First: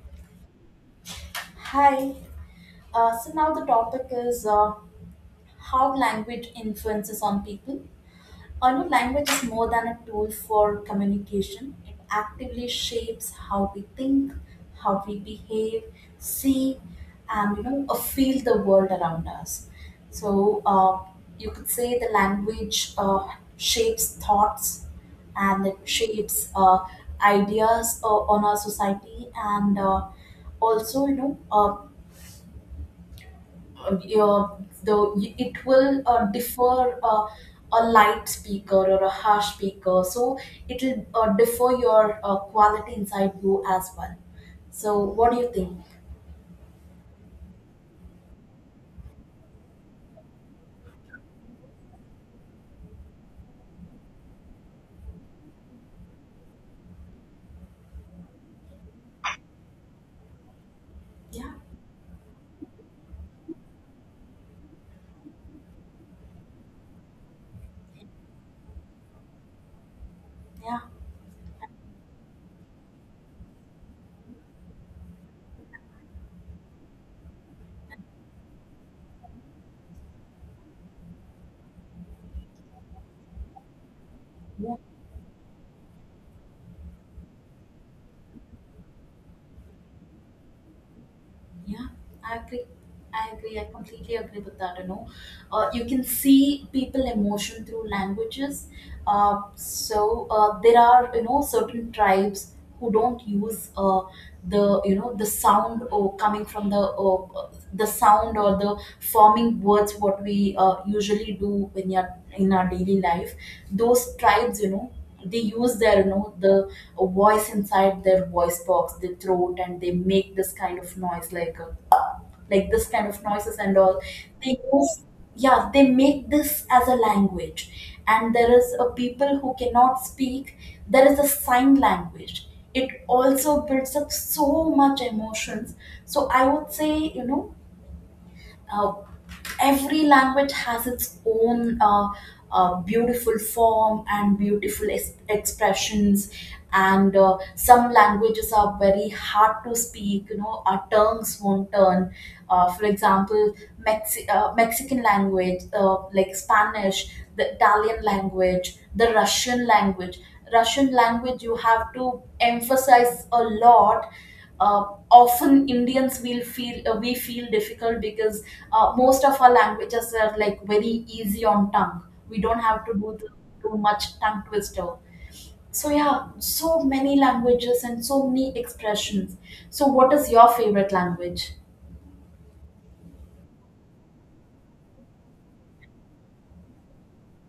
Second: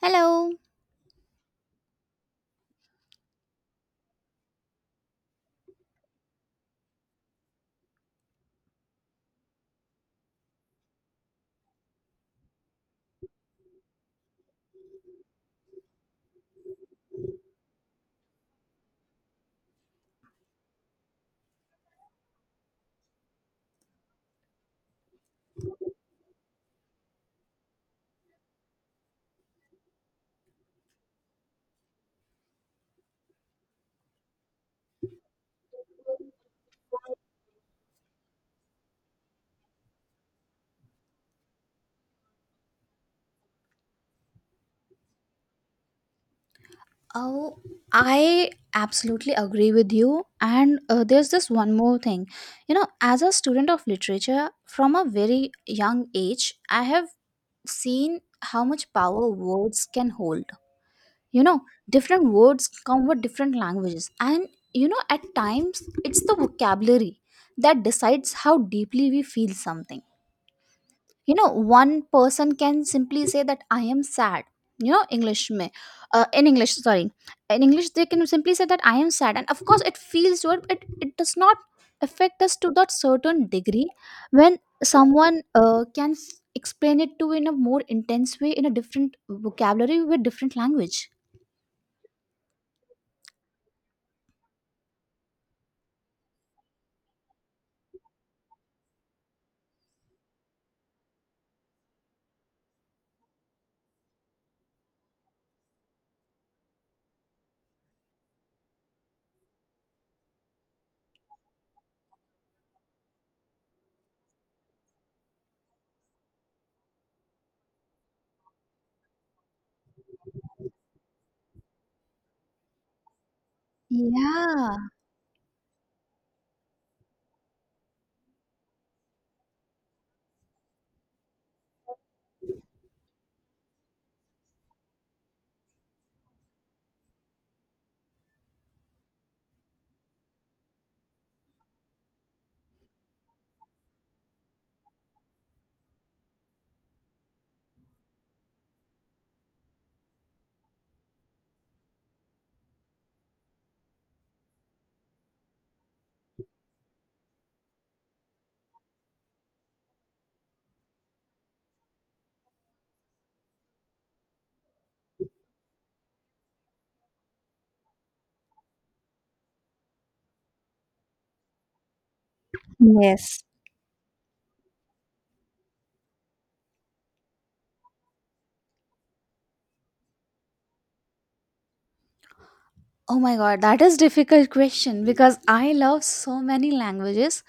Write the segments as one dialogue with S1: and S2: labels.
S1: Hello.
S2: Hi. So now the topic is how language influences on people. I know language is more than a tool for communication. It actively shapes how we think, how we behave, see, and feel the world around us. So you could say the language shapes thoughts, and it shapes ideas on our society, and also uh, your- though it will differ, a light speaker or a harsh speaker, so it will differ your quality inside you as well. So what do you think?
S1: Oh, I absolutely agree with you. And there's this one more thing. You know, as a student of literature from a very young age, I have seen how much power words can hold. You
S2: Yeah,
S1: know, different words come with different languages. And, you know, at times it's the vocabulary that decides how deeply we feel something.
S2: yeah,
S1: You know, one person can simply say that I am sad. You know english may in english sorry In English they can simply say that I am sad, and of course it feels good. It does not affect us to that certain degree when
S2: yeah,
S1: someone can explain it to in a more intense way in a different vocabulary with different language.
S2: yeah. I agree, I completely agree with that. You can see people emotion through languages. There are, certain tribes who don't use the you know the sound, or coming from the the sound, or the forming words what we usually do in your in our daily life. Those tribes, they use their, you know the voice inside their voice box, their throat, and they make this kind of noise, like, like this kind of noises and all. They
S1: Yeah.
S2: use. Yeah, they make this as a language. And there is a people who cannot speak. There is a sign language. It also builds up so much emotions. So I would say, uh, every language has its own, beautiful form and beautiful expressions. And some languages are very hard to speak. Our tongues won't turn. For example, Mexican language, like Spanish, the Italian language, the Russian language. Russian language you have to emphasize a lot. uh, Often Indians will feel, we feel difficult, because most of our languages are like very easy on tongue. We don't have to do
S1: Yes.
S2: too much tongue twister. So yeah, so many languages and so many expressions. So what is your favorite language?
S1: Oh my god, that is difficult question because I love so many languages,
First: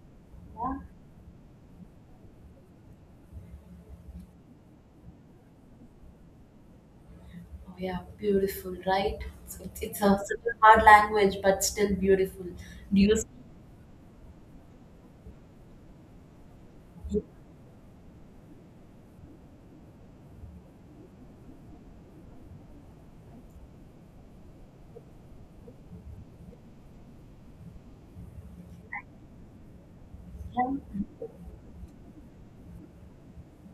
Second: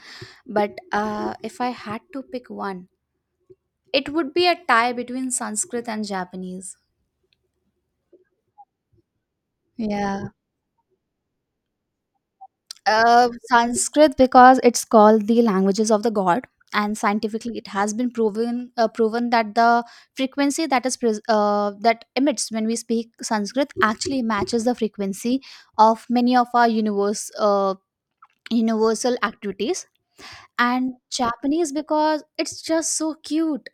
S2: Yeah.
S1: but if I had to pick one, it would be a tie between Sanskrit and Japanese.
S2: Oh yeah, beautiful, right? It's
S1: Yeah.
S2: such a hard language, but still beautiful. Do you
S1: Sanskrit because it's called the languages of the god, and
S2: speak?
S1: scientifically it has been proven that the frequency that emits when we speak Sanskrit actually matches the frequency of many of our universe universal activities. And
S2: Yeah.
S1: Japanese because it's just so cute.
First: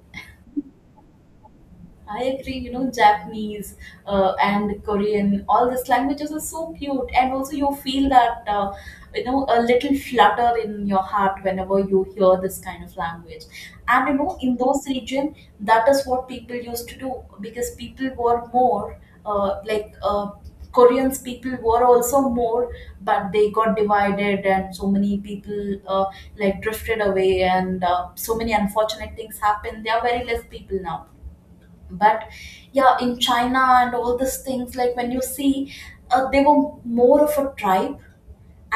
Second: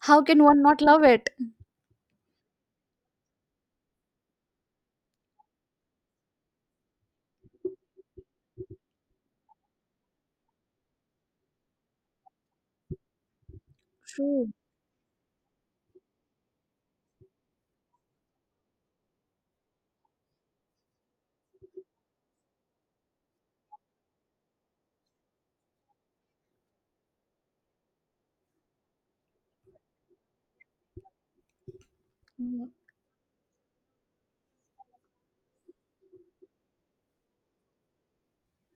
S1: How can one not love it?
S2: I agree, Japanese and Korean, all these languages are so cute. And also, you feel that, a little flutter in your heart whenever you hear this kind of language. And,
S1: True.
S2: in those regions, that is what people used to do, because people were more, uh, like uh, Koreans, people were also more, but they got divided, and so many people like drifted away, and so many unfortunate things happened. There are very less people now, but yeah, in China and all these things, like when you see, they were more of a tribe,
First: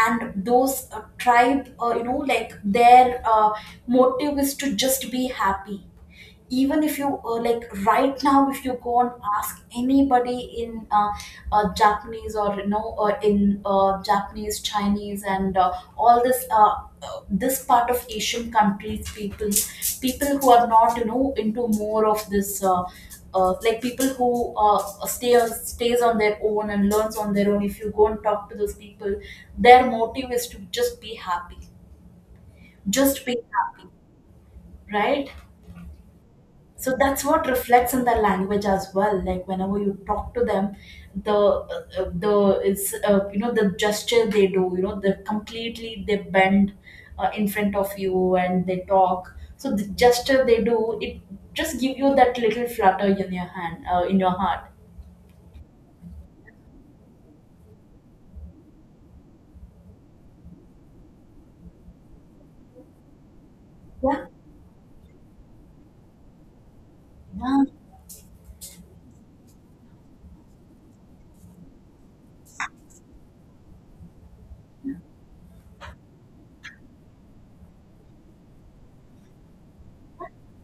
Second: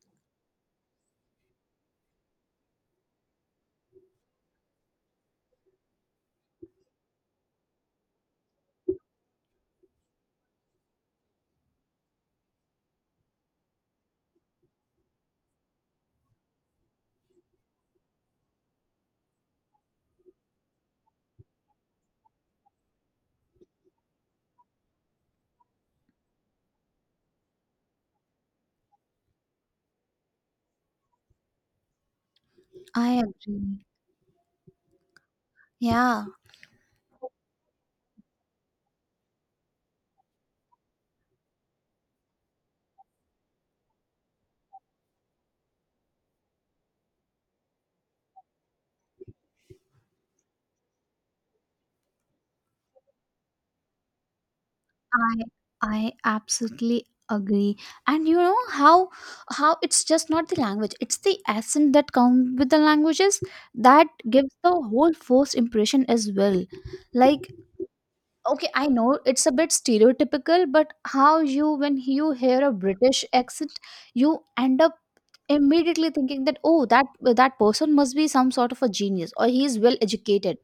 S2: and those tribe, like their, motive is to just be happy. Even if you, like right now, if you go and ask anybody in, Japanese, or you know in Japanese, Chinese and all this, this part of Asian countries people, people who are not, into more of this, like people who stay stays on their own and learns on their own, if you go and talk to those people, their motive is to just be happy,
S1: I
S2: just be
S1: agree.
S2: happy. Right?
S1: Yeah,
S2: So that's what reflects in their language as well, like whenever you talk to them, the gesture they do, the completely, they bend in front of you and they talk. So the gesture they do, it just give you that little flutter in your hand, in your heart.
S1: I I absolutely agree. And you know how it's just not the language; it's the accent that comes with the languages that
S2: Yeah,
S1: gives the whole first impression as well. Like,
S2: yeah.
S1: okay, I know it's a bit stereotypical, but how you, when you hear a British accent, you end up immediately thinking that, oh, that person must be some sort of a genius or he is well educated.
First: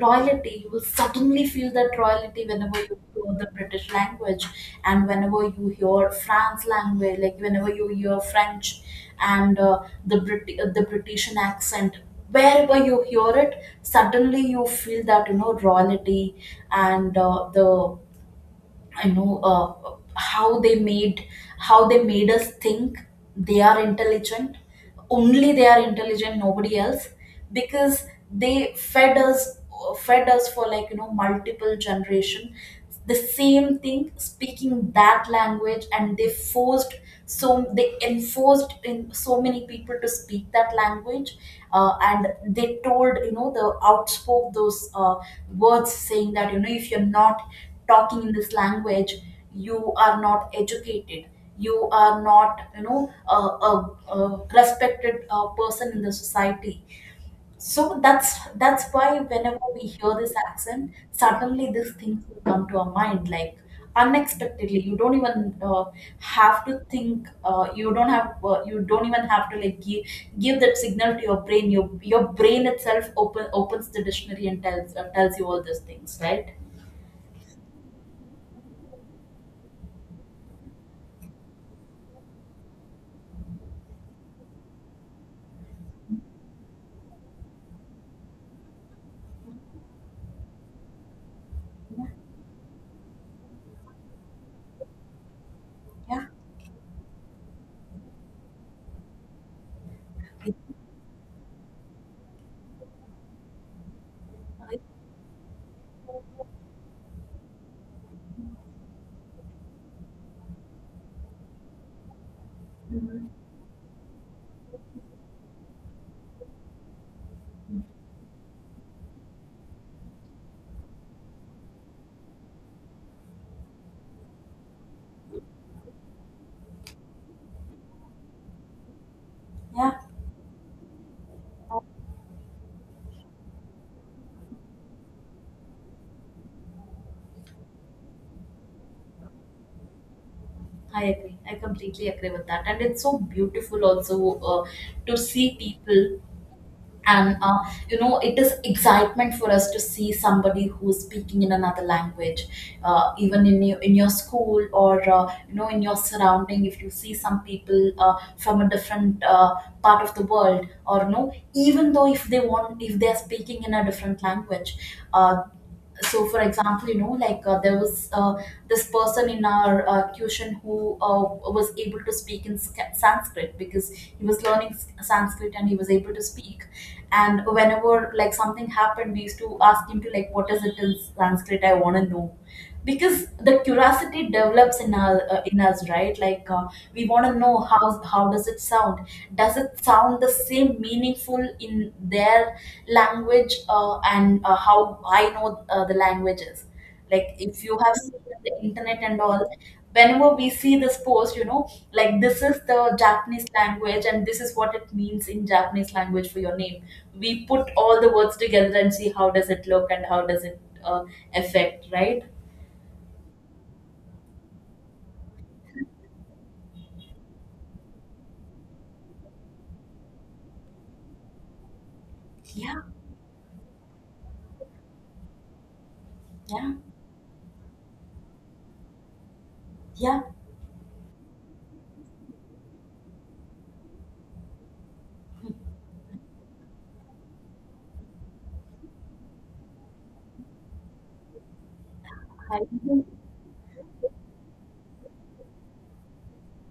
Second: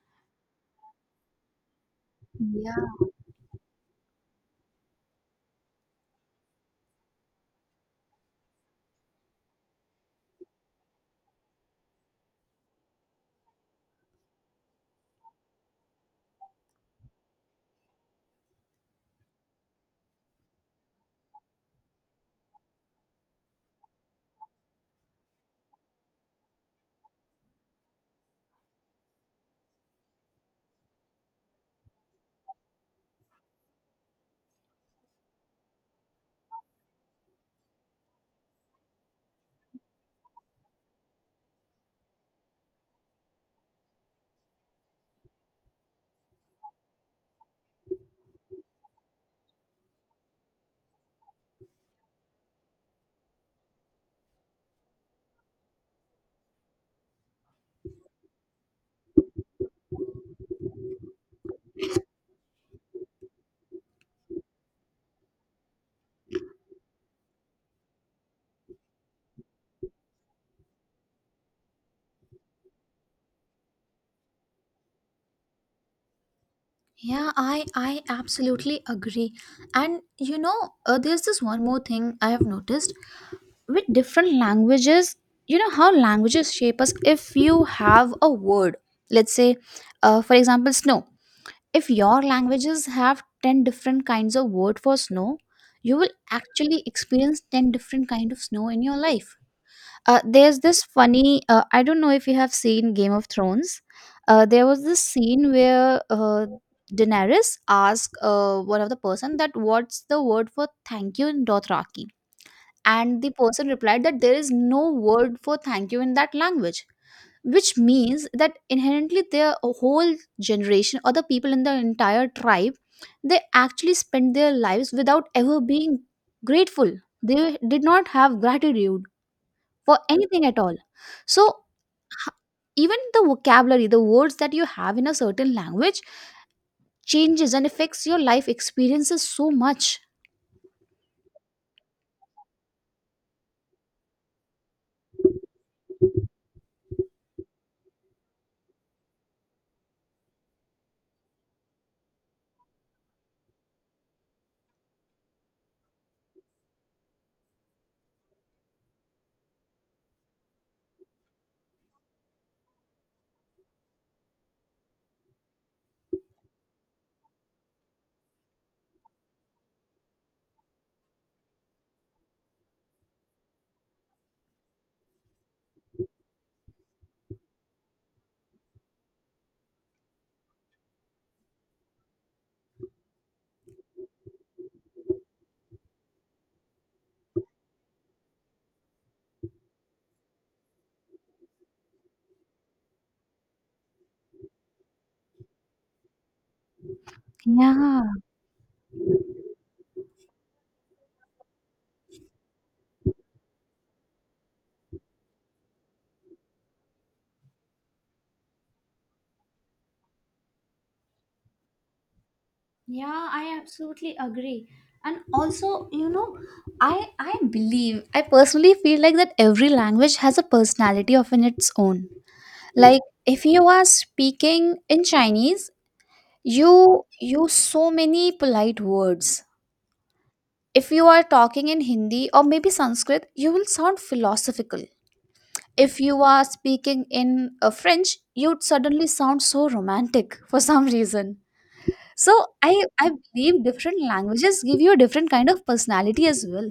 S2: Royalty. You will suddenly feel that royalty
S1: Yeah.
S2: whenever you hear the British language. And whenever you hear France language, like whenever you hear French and the British accent. Wherever you hear it, suddenly you feel that, royalty. And the you know how they made, us think they are intelligent, only they are intelligent, nobody else, because they fed us for, like, multiple generation, the same thing, speaking that language. And they forced, so they enforced in so many people to speak that language. And they told, the outspoke those words, saying that, if you're not talking in this language, you are not educated, you are not, a respected person in the society. So that's why whenever we hear this accent, suddenly these things will come to our mind, like, unexpectedly. You don't even have to think. You don't even have to like give that signal to your brain. Your brain itself opens the dictionary and tells you all these things, right?
S1: Yeah, I absolutely agree. And you know, there's this one more thing I have noticed with different languages. You know how languages shape us. If you have a word, let's say, for example, snow. If your languages have ten different kinds of word for snow, you will
S2: Yeah.
S1: actually experience ten different kind of snow in your life. There's this funny. I don't know if you have seen Game of Thrones. Uh, there was this scene where Daenerys asked one of the person that what's the word for thank you in Dothraki, and
S2: Mhm.
S1: the person replied that there is no word for thank you in that language, which means that inherently their whole generation or the people in the entire tribe, they actually spent their lives without ever being grateful. They did not have gratitude
S2: Yeah,
S1: for anything at all. So, h- even the vocabulary, the words that you have in a certain language changes and affects your life experiences so much.
S2: I agree. I completely agree with that. And it's so beautiful also to see people. And it is excitement for us to see somebody who's speaking in another language, even in your school, or in your surrounding, if you see some people from a different, part of the world, or no, even though if they want, if they're speaking in a different language, uh, so for example, there was, this person in our tuition who was able to speak in Sanskrit, because he was learning Sanskrit, and he was able to speak. And whenever like something happened, we used to ask him to like, what is it in Sanskrit? I want to know. Because the curiosity develops in our, in us, right, like, we want to know how, does it sound, does it sound the same meaningful in their language? And How I know, the languages, like, if you have
S1: Yeah.
S2: seen the internet and all, whenever we see this post, this is the Japanese language and this is what it means in Japanese language for your name. We put all the words together and see how does it look and how does it affect, right?
S1: Yeah, I absolutely agree. And also, you know, I believe I personally feel like that every language has a personality of in its own.
S2: Yeah,
S1: Like, if you are speaking in Chinese,
S2: yeah,
S1: you use so many polite words.
S2: yeah.
S1: If you are talking in Hindi or maybe Sanskrit, you will sound philosophical. If you are speaking in French, you'd suddenly sound so romantic for some reason. So
S2: I
S1: I,
S2: even
S1: I believe different languages give you a different kind of personality as well.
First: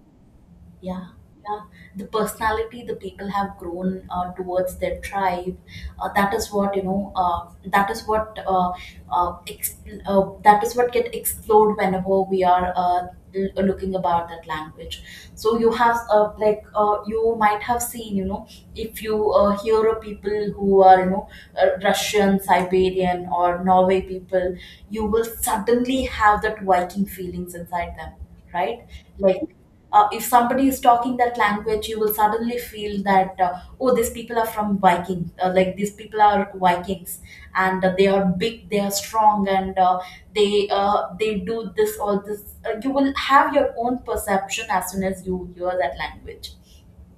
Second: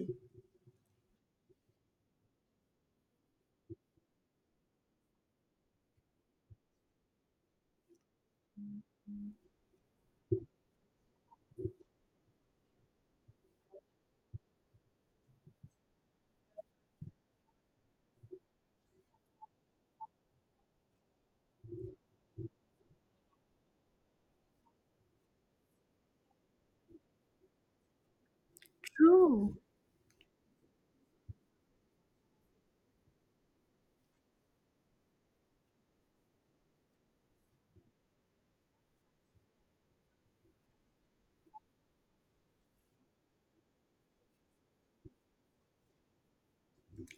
S2: Yeah, yeah. The personality the people have grown towards their tribe, that is what, uh, ex- that is what get explored whenever we are looking about that language. So you have, you might have seen, if you hear of people who are, Russian, Siberian, or Norway people, you will suddenly have that Viking feelings inside them, right? Like,
S1: True.
S2: if somebody is talking that language, you will suddenly feel that, oh, these people are from Viking, like, these people are Vikings, and they are big, they are strong, and they do this all this. You will have your own perception as soon as you hear that language.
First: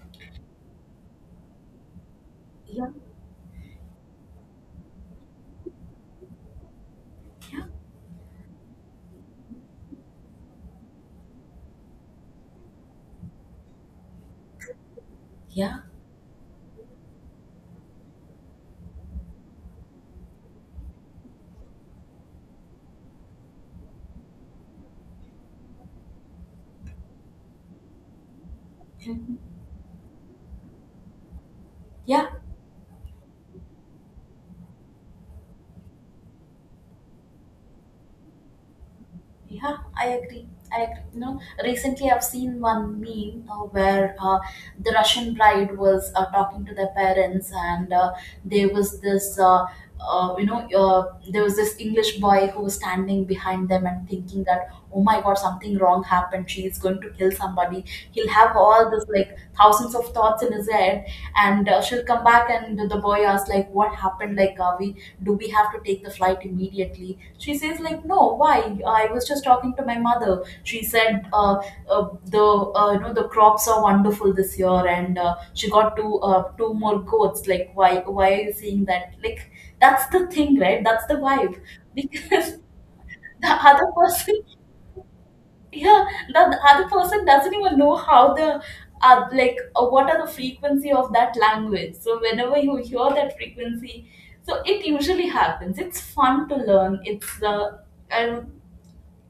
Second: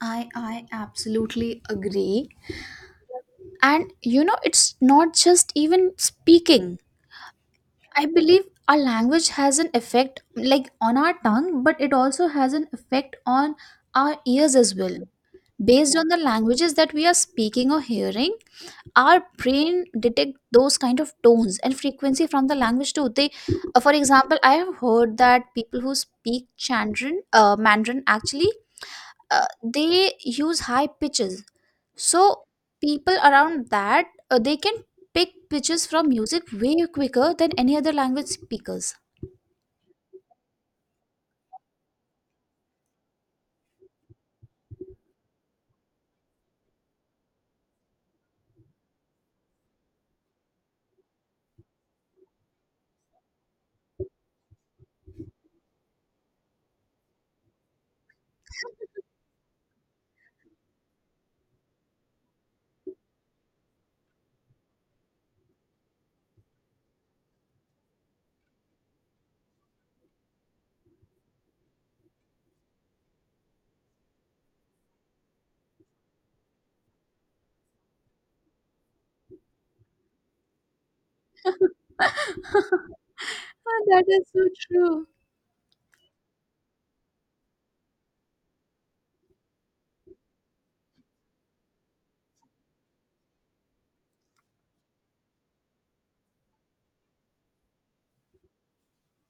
S1: I absolutely agree.
S2: Yeah,
S1: And you know, it's not just even speaking.
S2: yeah,
S1: I believe our language has an effect, like on our tongue, but it also has an effect on our ears as well.
S2: yeah.
S1: Based on the languages that we are speaking or hearing, our brain detect those kind of tones and frequency from the language too. They, for example, I have heard that people who speak Mandarin actually
S2: Mhm.
S1: uh, they use high pitches,
S2: Yeah,
S1: so people around that, they can pick pitches from music way quicker than any other language speakers.
S2: yeah, I agree. You know, recently I've seen one meme where the Russian bride was talking to their parents, and there was this, there was this English boy who was standing behind them and thinking that, oh my God, something wrong happened. She is going to kill somebody. He'll have all this like thousands of thoughts in his head. And she'll come back, and the boy asks like, what happened? Like, are we do we have to take the flight immediately? She says like, no. Why? I was just talking to my mother. She said, the you know the crops are wonderful this year, and she got two more goats. Like, why? Are you saying that? Like, that's the thing, right? That's the vibe. Because the other person—
S1: True.
S2: yeah, the other person doesn't even know how the, what are the frequency of that language. So whenever you hear that frequency, so it usually happens. It's fun to learn. It's the uh,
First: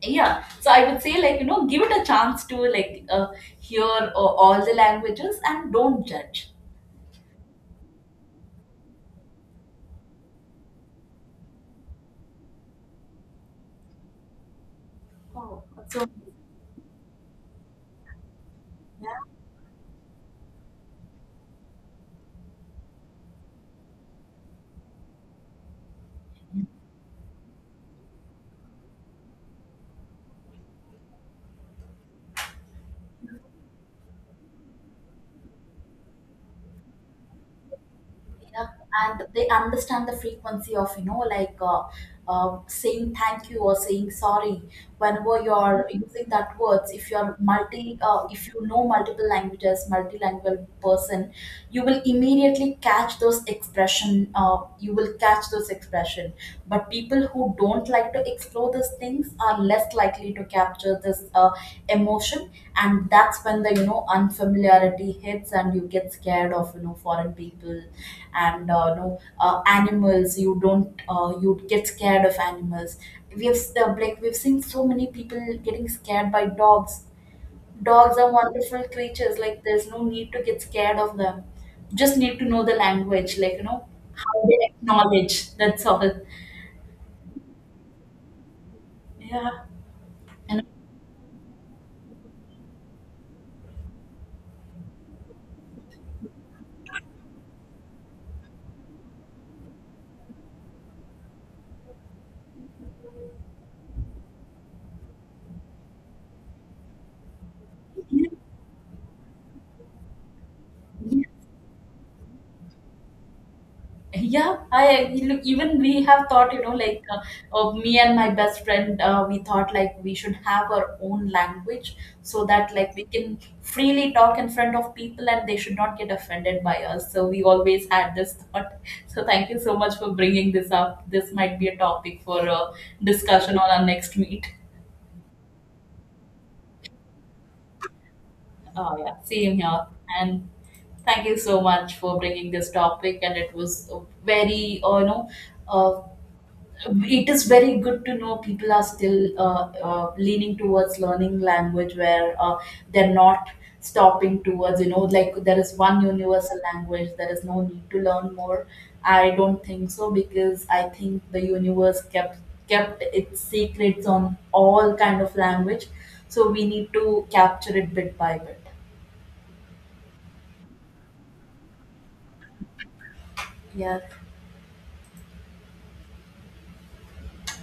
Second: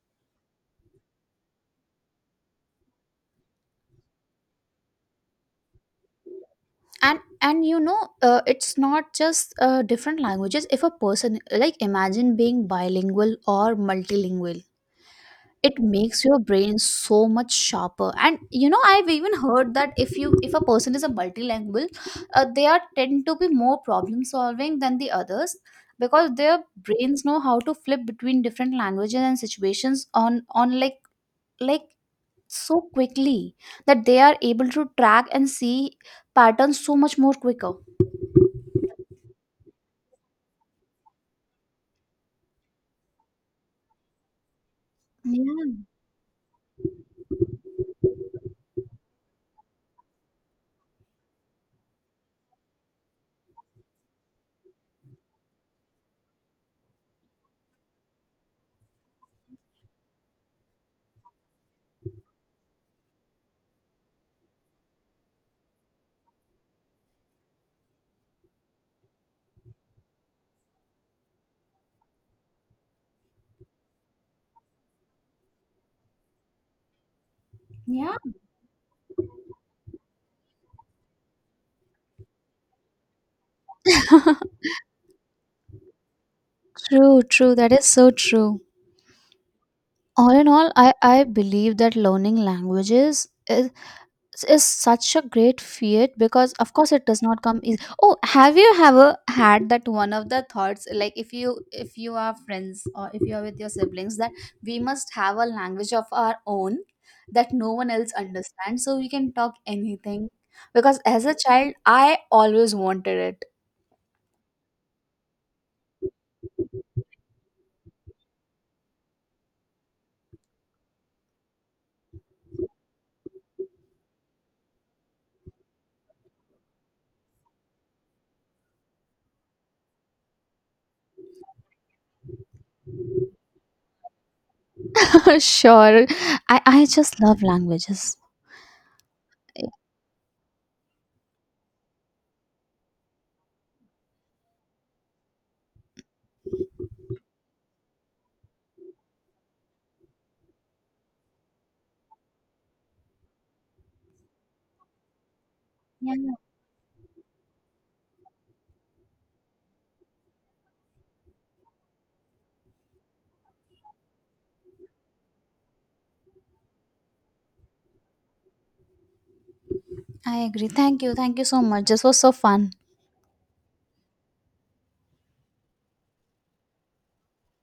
S2: yeah. So I would say, like, give it a chance to, like, hear all the languages and don't judge.
S1: And you know, it's not just different languages. If a person, like, imagine being bilingual or multilingual,
S2: Oh,
S1: it
S2: that's so
S1: makes your brain so much sharper. And you know, I've even
S2: nice.
S1: heard that if a person is a multilingual, they are tend to be more problem solving than the others, because their brains know how to flip between different languages and situations on like, so quickly that they are able to track and see patterns so much more quicker.
S2: you know and they understand the frequency of, saying thank you or saying sorry. Whenever
S1: Yeah.
S2: you're using that words, if you're multi if you know multiple languages, multilingual person, you will immediately catch those expression, you will catch those expression. But people who don't like to explore these things are less likely to capture this emotion. And that's when the, unfamiliarity hits and you get scared of, foreign people. And no, animals, you don't you get scared of animals. We have like, we've seen so many people getting scared by dogs.
S1: Yeah.
S2: Dogs are wonderful creatures. Like, there's no need to get scared of them. Just need to know the language, like, you know how they acknowledge. That's all.
S1: True, true. That is so true.
S2: Yeah,
S1: All in
S2: and
S1: all, I believe that learning languages is such a great feat because, of course, it does not come easy. Oh, have you ever had that one of the thoughts, like, if you are friends or if you are with your siblings, that we must have a language of our own that no one else understands, so we can talk anything. Because as a child, I always wanted it.
S2: yeah, I look. Even we have thought, like, me and my best friend, we thought like we should have our own language, so that like we can freely talk in front of people and they should not get offended by us. So we always had this thought. So thank you so much for bringing this up. This might be a topic for discussion on our next meet.
S1: Sure. I just love languages.
S2: Oh yeah, same here. And thank you so much for bringing this topic. And it was a very, uh, it is very good to know people are still leaning towards learning language, where they're not stopping towards, there is one
S1: Yeah,
S2: universal language, there is no need to learn more. I don't think so, because I think the universe kept its secrets on all kind of language. So we need to capture it bit by bit.
S1: I agree. Thank you. Thank you so much. This was so fun.
S2: Yeah.